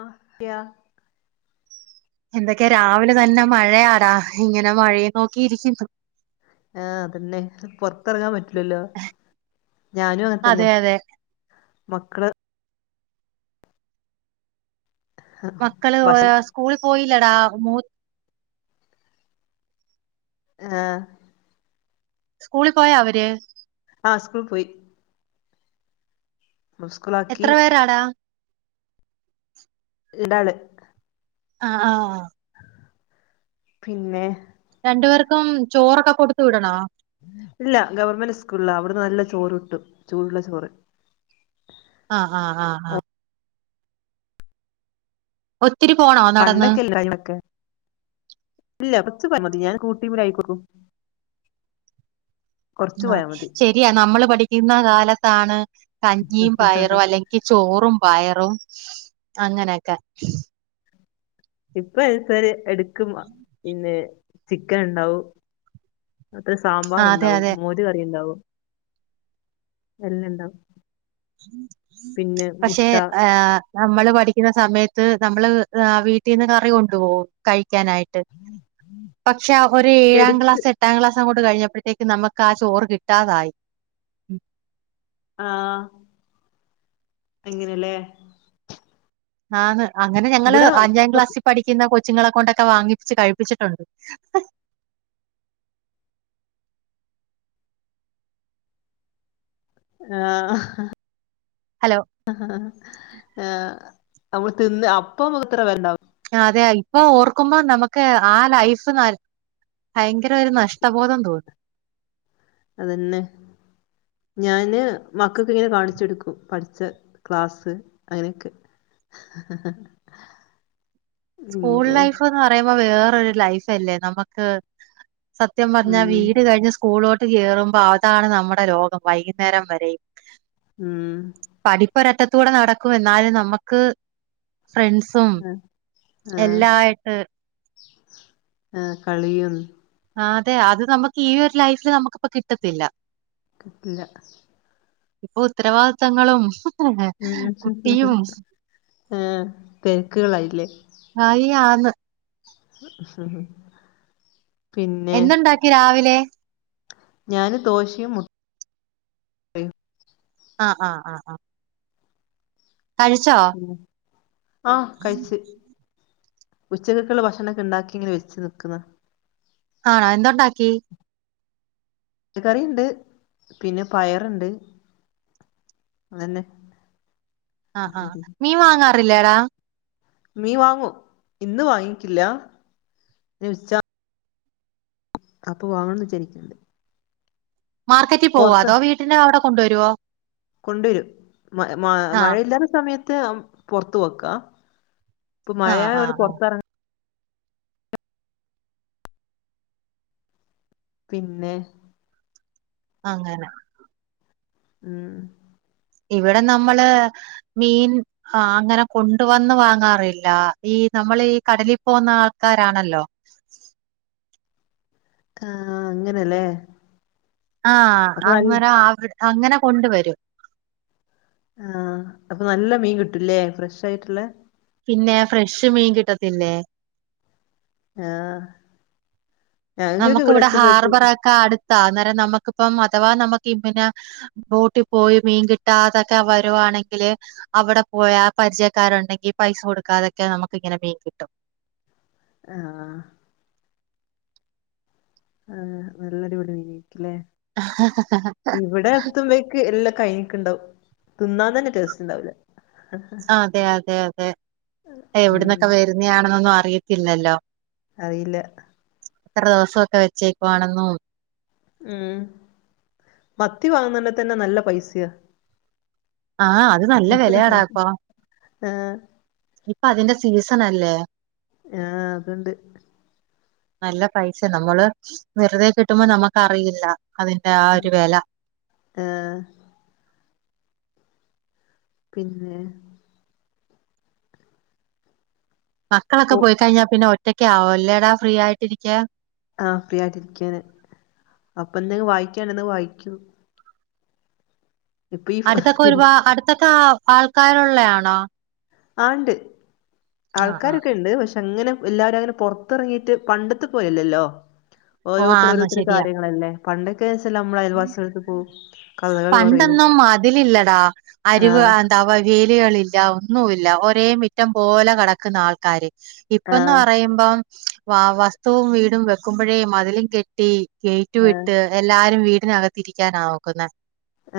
ആ എത്തിയോ എന്തൊക്കെ രാവിലെ തന്നെ മഴയാടാ ഇങ്ങനെ മഴയും നോക്കിയിരിക്കുന്നു ആഹ് അതന്നെ പൊറത്തിറങ്ങാൻ പറ്റുലല്ലോ ഞാനും അങ്ങനെത്തന്നെ അതെ അതെ മക്കള് മക്കള് ബസി സ്കൂളിൽ പോയില്ലടാ മൂ ആഹ് സ്കൂളി പോയാ അവര് ആ സ്കൂൾ പോയി മ സ്കുളാക്കി എന്താടാ ഇടല് ആ ആഹ് പിന്നെ രണ്ടു പേർക്കും ചോറൊക്കെ കൊടുത്തു വിടണോ ഇല്ല ഗവൺമെന്റ് സ്കൂളാ അവിടുന്ന് നല്ല ചോറ് കിട്ടും ചൂടുള്ള ചോറ് ആഹ് ആഹ് ആഹ് ആഹ് ഒത്തിരി പോണോ നടന്ന് പണ്ടൊക്കെ എല്ലാരൊക്കെ ഇല്ല കൊറച്ച് പോയാ മതി ഞാൻ കൂട്ടി പോയിക്ക്ന്നു കൊറച്ച് ആ പോയാ മതി ശരിയാ നമ്മള് പഠിക്കുന്ന കാലത്താണ് കഞ്ഞിയും പയറും അല്ലെ ഇക്ക് ചോറും പയറും അങ്ങനെയൊക്കെ ഇപ്പൊ അഹ് എടത്താല് എടുക്കുമ്പോ പിന്നെ ചിക്കന് ഉണ്ടാവും അത്ര ആ അതെ സാമ്പാറ്ണ്ടാവും അതെ മോര് കറിയുണ്ടാവും എല്ലണ്ടാവും പക്ഷെ ഏഹ് നമ്മള് പഠിക്കുന്ന സമയത്ത് നമ്മള് വീട്ടീന്ന് കറി കൊണ്ടു പോവും കഴിക്കാനായി ട്ട് പക്ഷെ ഒരു ഏഴാം എടുക്ക് ക്ലാസ് എ എട്ടാം ക്ലാസ് അങ്ങോട്ട് കഴിഞ്ഞപ്പോഴത്തേക്ക് നമുക്ക് ആ ചോറ് കിട്ടാതായി ആഹ് എങ്ങനെല്ലേ ആ ന്ന് അങ്ങനെ ഞങ്ങള് ഇവിടെ അഞ്ചാം ക്ലാസ്സിൽ പഠി ക്കാന്ന കൊച്ചുങ്ങളെ കൊണ്ടൊക്കെ വാങ്ങിപ്പിച്ച് കഴിപ്പിച്ചിട്ടുണ്ട് ആഹ് ഹലോ ഏഹ് നമ്മള് തിന്ന് അപ്പ മാത്ര ഇവരുണ്ടാവു അതെ ഇപ്പൊ ഓർക്കുമ്പോ നമുക്ക് ആ ലൈഫ് ന ഭയങ്കര ഒരു നഷ്ടബോധം തോന്നും അതെന്നെ ഞാന് മക്കക്ക് ഇങ്ങനെ കാണിച്ചൊടുക്കും പഠിച്ച ക്ലാസ്സ് അങ്ങനൊക്കെ സ്കൂൾ ലൈഫ്ന്ന് പറയുമ്പോ വേറൊരു ലൈഫ്ല് അല്ലേ നമുക്ക് സത്യം പറഞ്ഞ ഉം വീട് കഴിഞ്ഞാ സ് സ്കൂലോട്ട് കയറുമ്പോ അതാണ് നമ്മുടെ ലോകം വൈകുന്നേരം വരെയും ഉം പഠിപ്പ് ഒരറ്റത്തൂടെ നടക്കും എന്നാല് നമുക്ക് ഫ്രണ്ട്സും ആഹ് എല്ലായിട്ട് ആഹ് കളിയും ആ അതെ അത് നമുക്ക് ഈ ഒരു ലൈഫില് നമുക്കിപ്പം കിട്ടത്തില്ല കിട്ടൂല ഇപ്പൊ ഉത്തരവാദിത്തങ്ങളും കുട്ടിയും ഉം ആഹ് തെരക്കുകളായില്ലേ ആയി ആ ന്ന് പിന്നെ എന്തുണ്ടാക്കി രാവിലെ? ഞാന് ദോശയും മു- ആ് ആഹ് ആഹ് ആഹ് കഴിച്ചോ ഉം ആഹ് കഴിച്ച് ഉച്ചകൾക്കുള്ള ഭക്ഷണക്കെ ഉണ്ടാക്കി ഇങ്ങനെ വെച്ച് നിക്കന്ന് ആ എന്ത്‌ ഒണ്ടാക്കി- ച്ചിക്കൻ കറിണ്ട് പിന്നെ പയറിണ്ട് അതന്നെ ആഹ് ആഹ് മീ വാങ്ങാറില്ലേടാ മീൻ വാങ്ങൂ ഇന്ന് വാങ്ങിട്ട്ല്ല ഇന്ന്ച്ചാൽ അപ്പോ വാങ്ങണംന്ന് വിച്ചാരിക്കിണ്ട് മാർക്കറ്റിൽ പോവോ അതോ വീട്ടിന് അവിടെ കൊണ്ടുവരുവോ കൊണ്ടേവരും മ മ ആ മഴയില്ലാത്ത സമയത്ത് പൊറത്ത് പൊക്കാ ഇപ്പ ആ ആ മയായൊണ്ട് ആ പോർത്തെറാങ്ങ- പിന്നെ അങ്ങനെ ഉം ഇവിടെ നമ്മള് മീൻ ആഹ് അങ്ങനെ കൊണ്ട് വന്ന് വാങ്ങാറില്ല ഈ നമ്മഈ കടലിൽ പോകുന്ന ആൾക്കാരാണല്ലോ ഉം അങ്ങനെല്ലേ ആഹ് അങ്ങനെ അ കൊണ്ട് വരും ആഹ് അപ്പ നല്ല മീൻ കിട്ടൂല്ലേ ഫ്രഷ് ആയിട്ടുള്ളെ പിന്നെ ഫ്രഷ് മീൻ കിട്ടത്തില്ലേ ആഹ് നമക്കു ഇവിടെ എത്തുമ്പോഴേക്ക് ഹാർബറാക്കെ അടുത്താ അന്നേരം നമുക്കിപ്പം അഥവാ നമ്മക്കി പിന്നെ ബോട്ടിൽ പോയി മീൻ കിട്ടാതക്കെ വരുവാണെങ്കില് അവിടെ പോയാ പരിചയക്കാരുണ്ടെങ്കിൽ പൈസ കൊടുക്കാതൊക്കെ നമ്മക്ക് ഇങ്ങനെ മീൻ കിട്ടും ആഹ് ആഹ് നല്ലൊടിപോളി മീന് കിട്ട്ല്ലേ ഇവിടെ എത്തുമ്പോഴേക്ക് എല്ല കയിഞ്ഞിക്കിണ്ടാവും തിന്നാൻ തന്നെ ടേസ്റ്റ് ഇണ്ടാവില്ല ആഹ് അതെ അതെ അതെ അതെ ഉം എവിടുന്നൊക്കെ വേരുന്നാണെന്നൊന്നും അറിയത്തില്ലല്ലോ അറിയില്ല എത്ര ദിവസൊക്കെ വെച്ചേക്കാണെന്നും ഉം മത്തി വാങ്ങുന്നാ തന്നെ നല്ല പൈസയ ആഹ് അത് നല്ല വിലയാടാപ്പോ ആഹ് ഇപ്പ അതിന്റെ സീസണ ല്ലേ ആഹ് അതുണ്ട് നല്ല പൈസ നമ്മള് വെറുതെ കിട്ടുമ്പോ നമുക്ക്റിയില്ല അതിന്റെ ആഹ് ഒരു വെല ആഹ് പിന്നെ മക്കളൊക്കെ കോ പോയി കഴിഞ്ഞാൽ പിന്നെ ഒറ്റക്കാവുല്ലെടാ ഫ്രീ ആയിട്ടിരിക്ക ആഹ് ഫ്രീ ആയിട്ടിരിക്കാണ് അപ്പ എന്തെലും വായിക്കാള്ളത് വായിക്കൂ ഈ അടുത്തൊക്കെ ഇത് ഒരുപാ അടുത്തൊക്കെ ആൾ ആൾക്കാരോള്ളെ ആണോ ആണ്ട് ആ ആ ആൾക്കാരൊക്കെ ഇണ്ട് പക്ഷെ അങ്ങനെ എല്ലാവരു അങ്ങനെ പോർത്തിറങ്ങിയിട്ട് പണ്ടത്തെ പോലെ യല്ലല്ലോ ഓ ഓരോത്തർ ആന്ന് ഓരോത്തരെ ശരിയാ കാര്യങ്ങളല്ലേ പണ്ടൊക്കെ ചെല്ല നമ്മള അയൽവസിളെടുത്ത് പോവും കഥകള് പറയും എടാ അരിവ് ആഹ് അ തവാ വേലികളില്ല ഒന്നുല്ല ഒരേ മിറ്റം പോലെ കെടക്കുന്ന ആൾക്കാര് ഇപ്പന്ന് ആഹ് പറയുമ്പം വ വസ്തുവും വീടും വെക്കുമ്പഴേ മതിലും കെട്ടി ഗേറ്റു വിട്ട് എല്ലാരും വീടിനകത്തിരിക്കാനാ നോക്കുന്നെ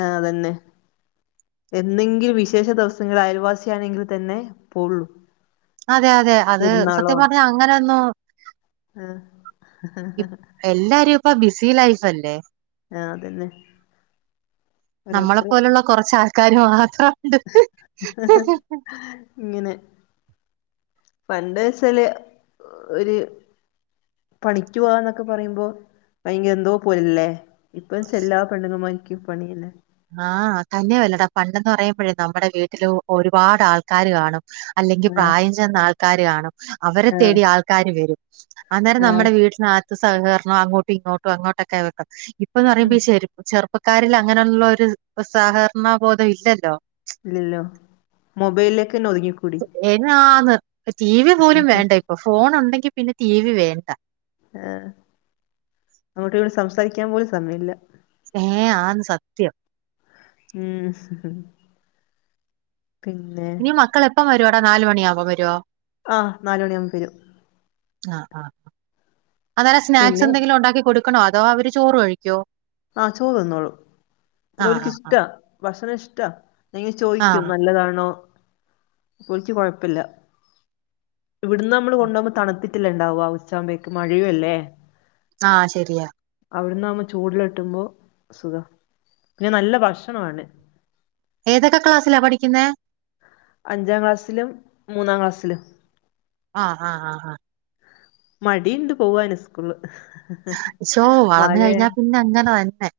ആഹ് അതന്നെ എന്തെങ്കിലും വിശേഷ ദിവസങ്ങൾ അയൽവാസി ആണെങ്കിൽ തന്നെ പോവുള്ളൂ അതെ അതെ അത് പെരുന്നാളോ സത്യം പറഞ്ഞ അങ്ങനെയൊന്നു ആഹ് എല്ലാരും ഇപ്പ ബിസി ലൈഫ് അല്ലേ ആഹ് അതന്നെ ഓരോരുത്തര് നമ്മളെപ്പോലുള്ള കുറച്ചാൾക്കാര് മാത്രം ഉണ്ട് ഇങ്ങനെ പണ്ട് വെച്ചാല് ഒര് പണിക്ക് പോവാന്നൊക്കെ പറയുമ്പോ ഭയങ്കര എന്തോ പോലല്ലേ ഇപ്പൊ ചെല്ല പെണ്ണുങ്ങമാർക്കും പണിയില്ലെ ആഹ് തന്നെയ വല്ലടാ പണ്ടെന്ന് പറയുമ്പഴേ നമ്മുടെ വീട്ടില് ഒരുപാട് ആൾക്കാര് കാണും അല്ലെങ്കിൽ ആഹ് പ്രായം ചെന്ന ആൾക്കാര് കാണും അവരെ ആഹ് തേടി ആൾക്കാര് വെരും അന്നേരം ആഹ് നമ്മുടെ വീട്ടിനാ സഹകരണം അങ്ങോട്ടും ഇങ്ങോട്ടും അങ്ങോട്ടൊക്കെ വയ്ക്കും ഇപ്പൊന്ന് ഉം പറയുമ്പോ ചെ ചെറുപ്പക്കാരിൽ അങ്ങനെയുള്ളരു [unintelligible] സഹകരണ ബോധം ഇല്ലല്ലോ ഇല്ലല്ലോ മൊബൈലിലേക്കന്നെ ഒതുങ്ങിക്കൂ എയ്നാന്ന് ടി വി പോലും വേണ്ട ഇപ്പൊ ഫോൺ ഉണ്ടെങ്കി പിന്നെ ടി വി വേണ്ട ആഹ് അങ്ങോട്ട് ഇങ്ങോട്ട് സംസാരിക്കാൻ പോലും സമയല്ല ഏഹ് ആഹ് സത്യം ഉം പിന്നെ ഇനി മക്കളെ എപ്പം വരുവോട നാല്മണിയാവുമ്പം വരുവോ ആഹ് നാല് മണിയാവുമ്പ വരും ആ ആ അന്നേര സ്നാക്സ് പിന്നെ എന്തെങ്കിലും ഉണ്ടാക്കി കൊടു ക്കണോ അതോ അവര് ചോറ് കഴിക്കോ ആ ചോറ് തിന്നോളു ഓല് ആഹ് ക്ക്‌ ആഹ് ഇഷ്ട ആഹ്. ഭക്ഷണ ഇഷ്ടാ എന്തെങ്കിൽ ആഹ്. ചോയിക്കും നല്ലതാണോ ഓല്ക്ക്‌ കൊഴപ്പല്ല ഇവട്‌ന്ന് നമ്മള് കൊണ്ടാവുമ്പോ തണുത്തിട്ടല്ലേണ്ടാവ ഉച്ചാവുമ്പേക്ക് മഴഴു അല്ലേ ആ ശരിയാ അവ്ട്‌ന്നാവുമ്പോ ചൂട്‌ള്ള കിട്ടുമ്പോ സുഖ പിന്നെ നല്ല ഭക്ഷണമാണ് ഏതൊക്കെ ക്ലാസ്സിലാ പഠിക്കുന്ന അഞ്ചാം ക്ലാസ്സിലും മൂന്നാം ക്ലാസ്സിലും ആ ആ ആ ആ മടിണ്ട് പോവാന് സ്കൂൾല് ശോ വളർന്ന് മയെ കഴിഞ്ഞാ പിന്നെ അങ്ങനെ തന്നെ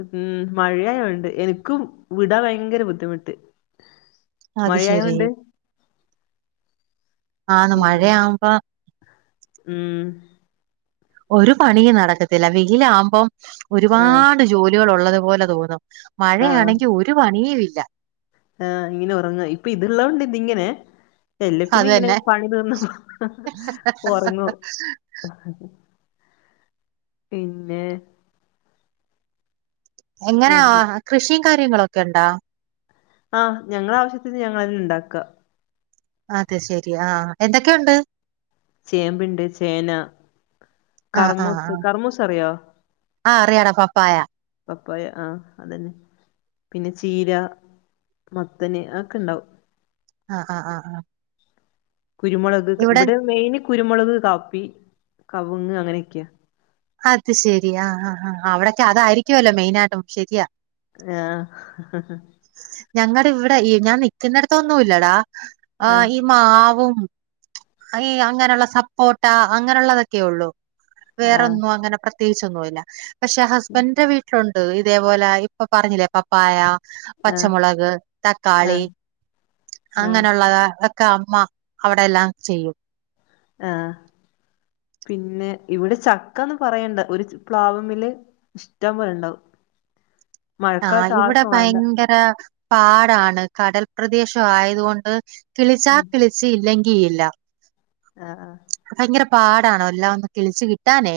ഉം മഴയായോണ്ട് എനിക്കും വിടാ ഭയങ്കര ബുദ്ധിമുട്ട് അത് ശരി മഴയായോണ്ട് ആന്ന് ഉം മഴയാ ആവുമ്പ ഉം ഒരു പണിയും നടക്കത്തില്ല വെയിലാവുമ്പം ഒരുപാട് ജോലികൾ ഉള്ളതു പോലെ തോന്നും മഴയാണെങ്കി ഒരു പണിയി ഇല്ല ആ ഇങ്ങനെ ഒറങ്ങാ ഇപ്പൊ ഇത്ള്ളോണ്ട് ഇതിങ്ങനെ എല്ല പിന്നെ അത് ഇങ്ങനെ തന്നെ പണി തീർന്നാ ഒർങ്ങും പിന്നെ എങ്ങനാ കൃഷിം കാര്യങ്ങളൊക്കെ ഇണ്ടാ ആ ഞങ്ങള ആവശ്യത്തിന് ഞങ്ങളെന്നെ ഇണ്ടാക്ക അത് ശെരി ആ എന്തൊക്കെയുണ്ട് ചേമ്പ്ണ്ട് ചേന കറ്മൂ. കറ്മൂസ അറിയോ ആ അറിയാടാ പപ്പായ പപ്പായ ആ അതന്നെ പിന്നെ ചീര മത്തന് അഒക്കെ ഇണ്ടാവും ആ ആ ആ ആ കുരുമുളക് ക ഇവടെ മെയിന് കുരുമുളക് കാപ്പി കവുങ്ങ് അങ്ങനൊക്ക്യാ അത് ശരി ആ ആ ആ അവടൊക്കെ അതായിരിക്കുവല്ലോ മെയിനായിട്ടും ശെരിയാ ആഹ് ഞങ്ങടെ ഇവടെ ഈ ഞാൻ നിക്കുന്നൊടത്തൊന്നുല്ലടാ ആ ആഹ് ഈ മാവും ഈ അങ്ങനള്ള സപ്പോട്ടാ അങ്ങനള്ളതൊക്കെ ഒള്ളു ആഹ് വേറൊന്നും അങ്ങനെ പ്ര ത്യേകിച്ചൊന്നുല്ല പക്ഷെ ഹസ്ബൻന്റെ വീട്ടിലുണ്ട് ഇതേപോലെ ഇപ്പ പർഞ്ഞി ലെ പ പ്പായ, ആഹ് പച്ചമുളക്, തക്കാളി ആഹ് ആഹ് അങ്ങനള്ള [unintelligible] ക്ക അമ്മ അവടെല്ലാം ചെയ്യും ആഹ് പിന്നെ ഇവിടെ ചക്കാന്നും പറയ്ണ്ട് ഒരു പ്ലാവ്മല് ഇഷ്ടം പോലെ ഇണ്ടാവും ആ ഇവടെ ഭയങ്കര പാടാണ് കടൽ പ്രദേശ ആയതുകൊണ്ട് കിളിച്ചാ ഉം കിളിച്ച് ഇല്ലെങ്കി ഇല്ല ആ ആ ഭയങ്കര പാടാണ് എല്ലാം ഒന്ന് കിളിച്ചു കിട്ടാനേ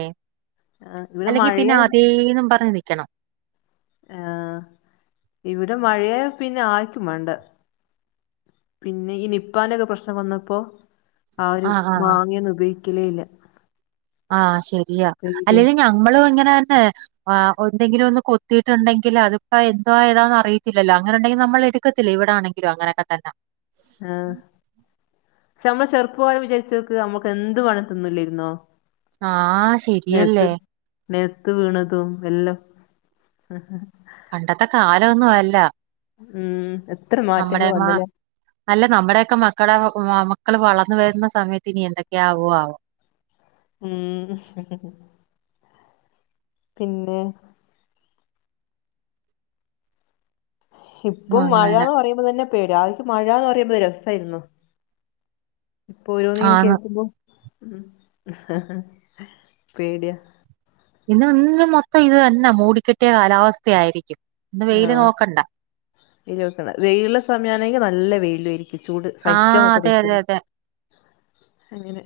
ആഹ് ഇവിടെ അല്ലെങ്കി മഴയ പിന്നെ അതേന്നും പറഞ്ഞ് നിക്കണം ആഹ് ഇവിടെ മഴയായ പിന്നെ ആർക്കും മാണ്ട പിന്നെ ഈ നിപ്പാൻ്റൊക്കെ പ്രശ്നം വന്നപ്പോ ആരും ആഹ് ആഹ് മാങ്ങെയൊന്നും ഉപയോഗിക്കലേ ഇല്ല ആ ശരിയാ പേടിയാ അല്ലെലും ഞമ്മളും ഇങ്ങനെന്നെ ആ ഒന്തെങ്കിലും ഒന്ന് കൊത്തിയിട്ടുണ്ടെങ്കില് അത്പ്പോ എന്തുവാ ഏതാന്ന് അറിയിത്തില്ലല്ലോ അങ്ങനെ ഇണ്ടെങ്കി നമ്മള് എടു ക്കെത്തില്ല ഇവടാണെങ്കിലു അങ്ങനെക്കെ തന്നാ ആഹ് ശ്ശെ നമ്മള് ചെറുപ്പാന്ന് വിചാരിച്ചു നോക്ക് നമ്മുക്ക് എന്ത് വേണേ തിന്നില്ലേയ്ര്ന്നോ ആ ശ നേത്ത് നേത്ത് വീണതും എല്ലാം പണ്ടത്തെ കാലൊന്നും അല്ല ഉം എത്ര നമ്മുടെ മാറ്റങ്ങള് മാ വന്ന്ല്ലേ അല്ല നമ്മടെക്കെ മക്കളെ മക്കള് വളർന്ന് വരുന്ന സമയത്ത് ഇനി എന്തൊക്കെയ ആവു ആവോ ഉം പിന്നെ ഇപ്പോ അങ്ങനെ മഴാന്ന് പറയുമ്പോ തന്നെ പേട്യാ ആദ്യക്ക് മഴാന്ന് പറയുമ്പോത് രസായിരുന്നു ഇപ്പൊ ഓരോന്ന് ഇങ്ങനെ ആന്ന് കേൾക്കുമ്പോ ഉം പേട്യാ ഇന്ന് ഇന്ന് മൊത്തം ഇത് തന്നാ മൂടി കെട്ടിയ കാലാവസ്ഥ ആയിരുക്കും ആഹ് ഇയില് വെക്കണം വെയിലുള്ള സമയാണെങ്കിൽ നല്ല വെയിലു ആരിക്കും ചൂട് ആഹ് സഹിക്കാൻപറ്റാത്ത അതെ അതെ ചൂട് അതെ അങ്ങനെ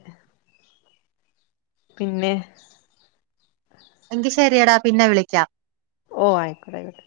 പിന്നെ എങ്കി ശെരിയടാ പിന്നെ വിളിക്കാം ഓ അയ്കോട്ടെ ആയിക്കോട്ടെ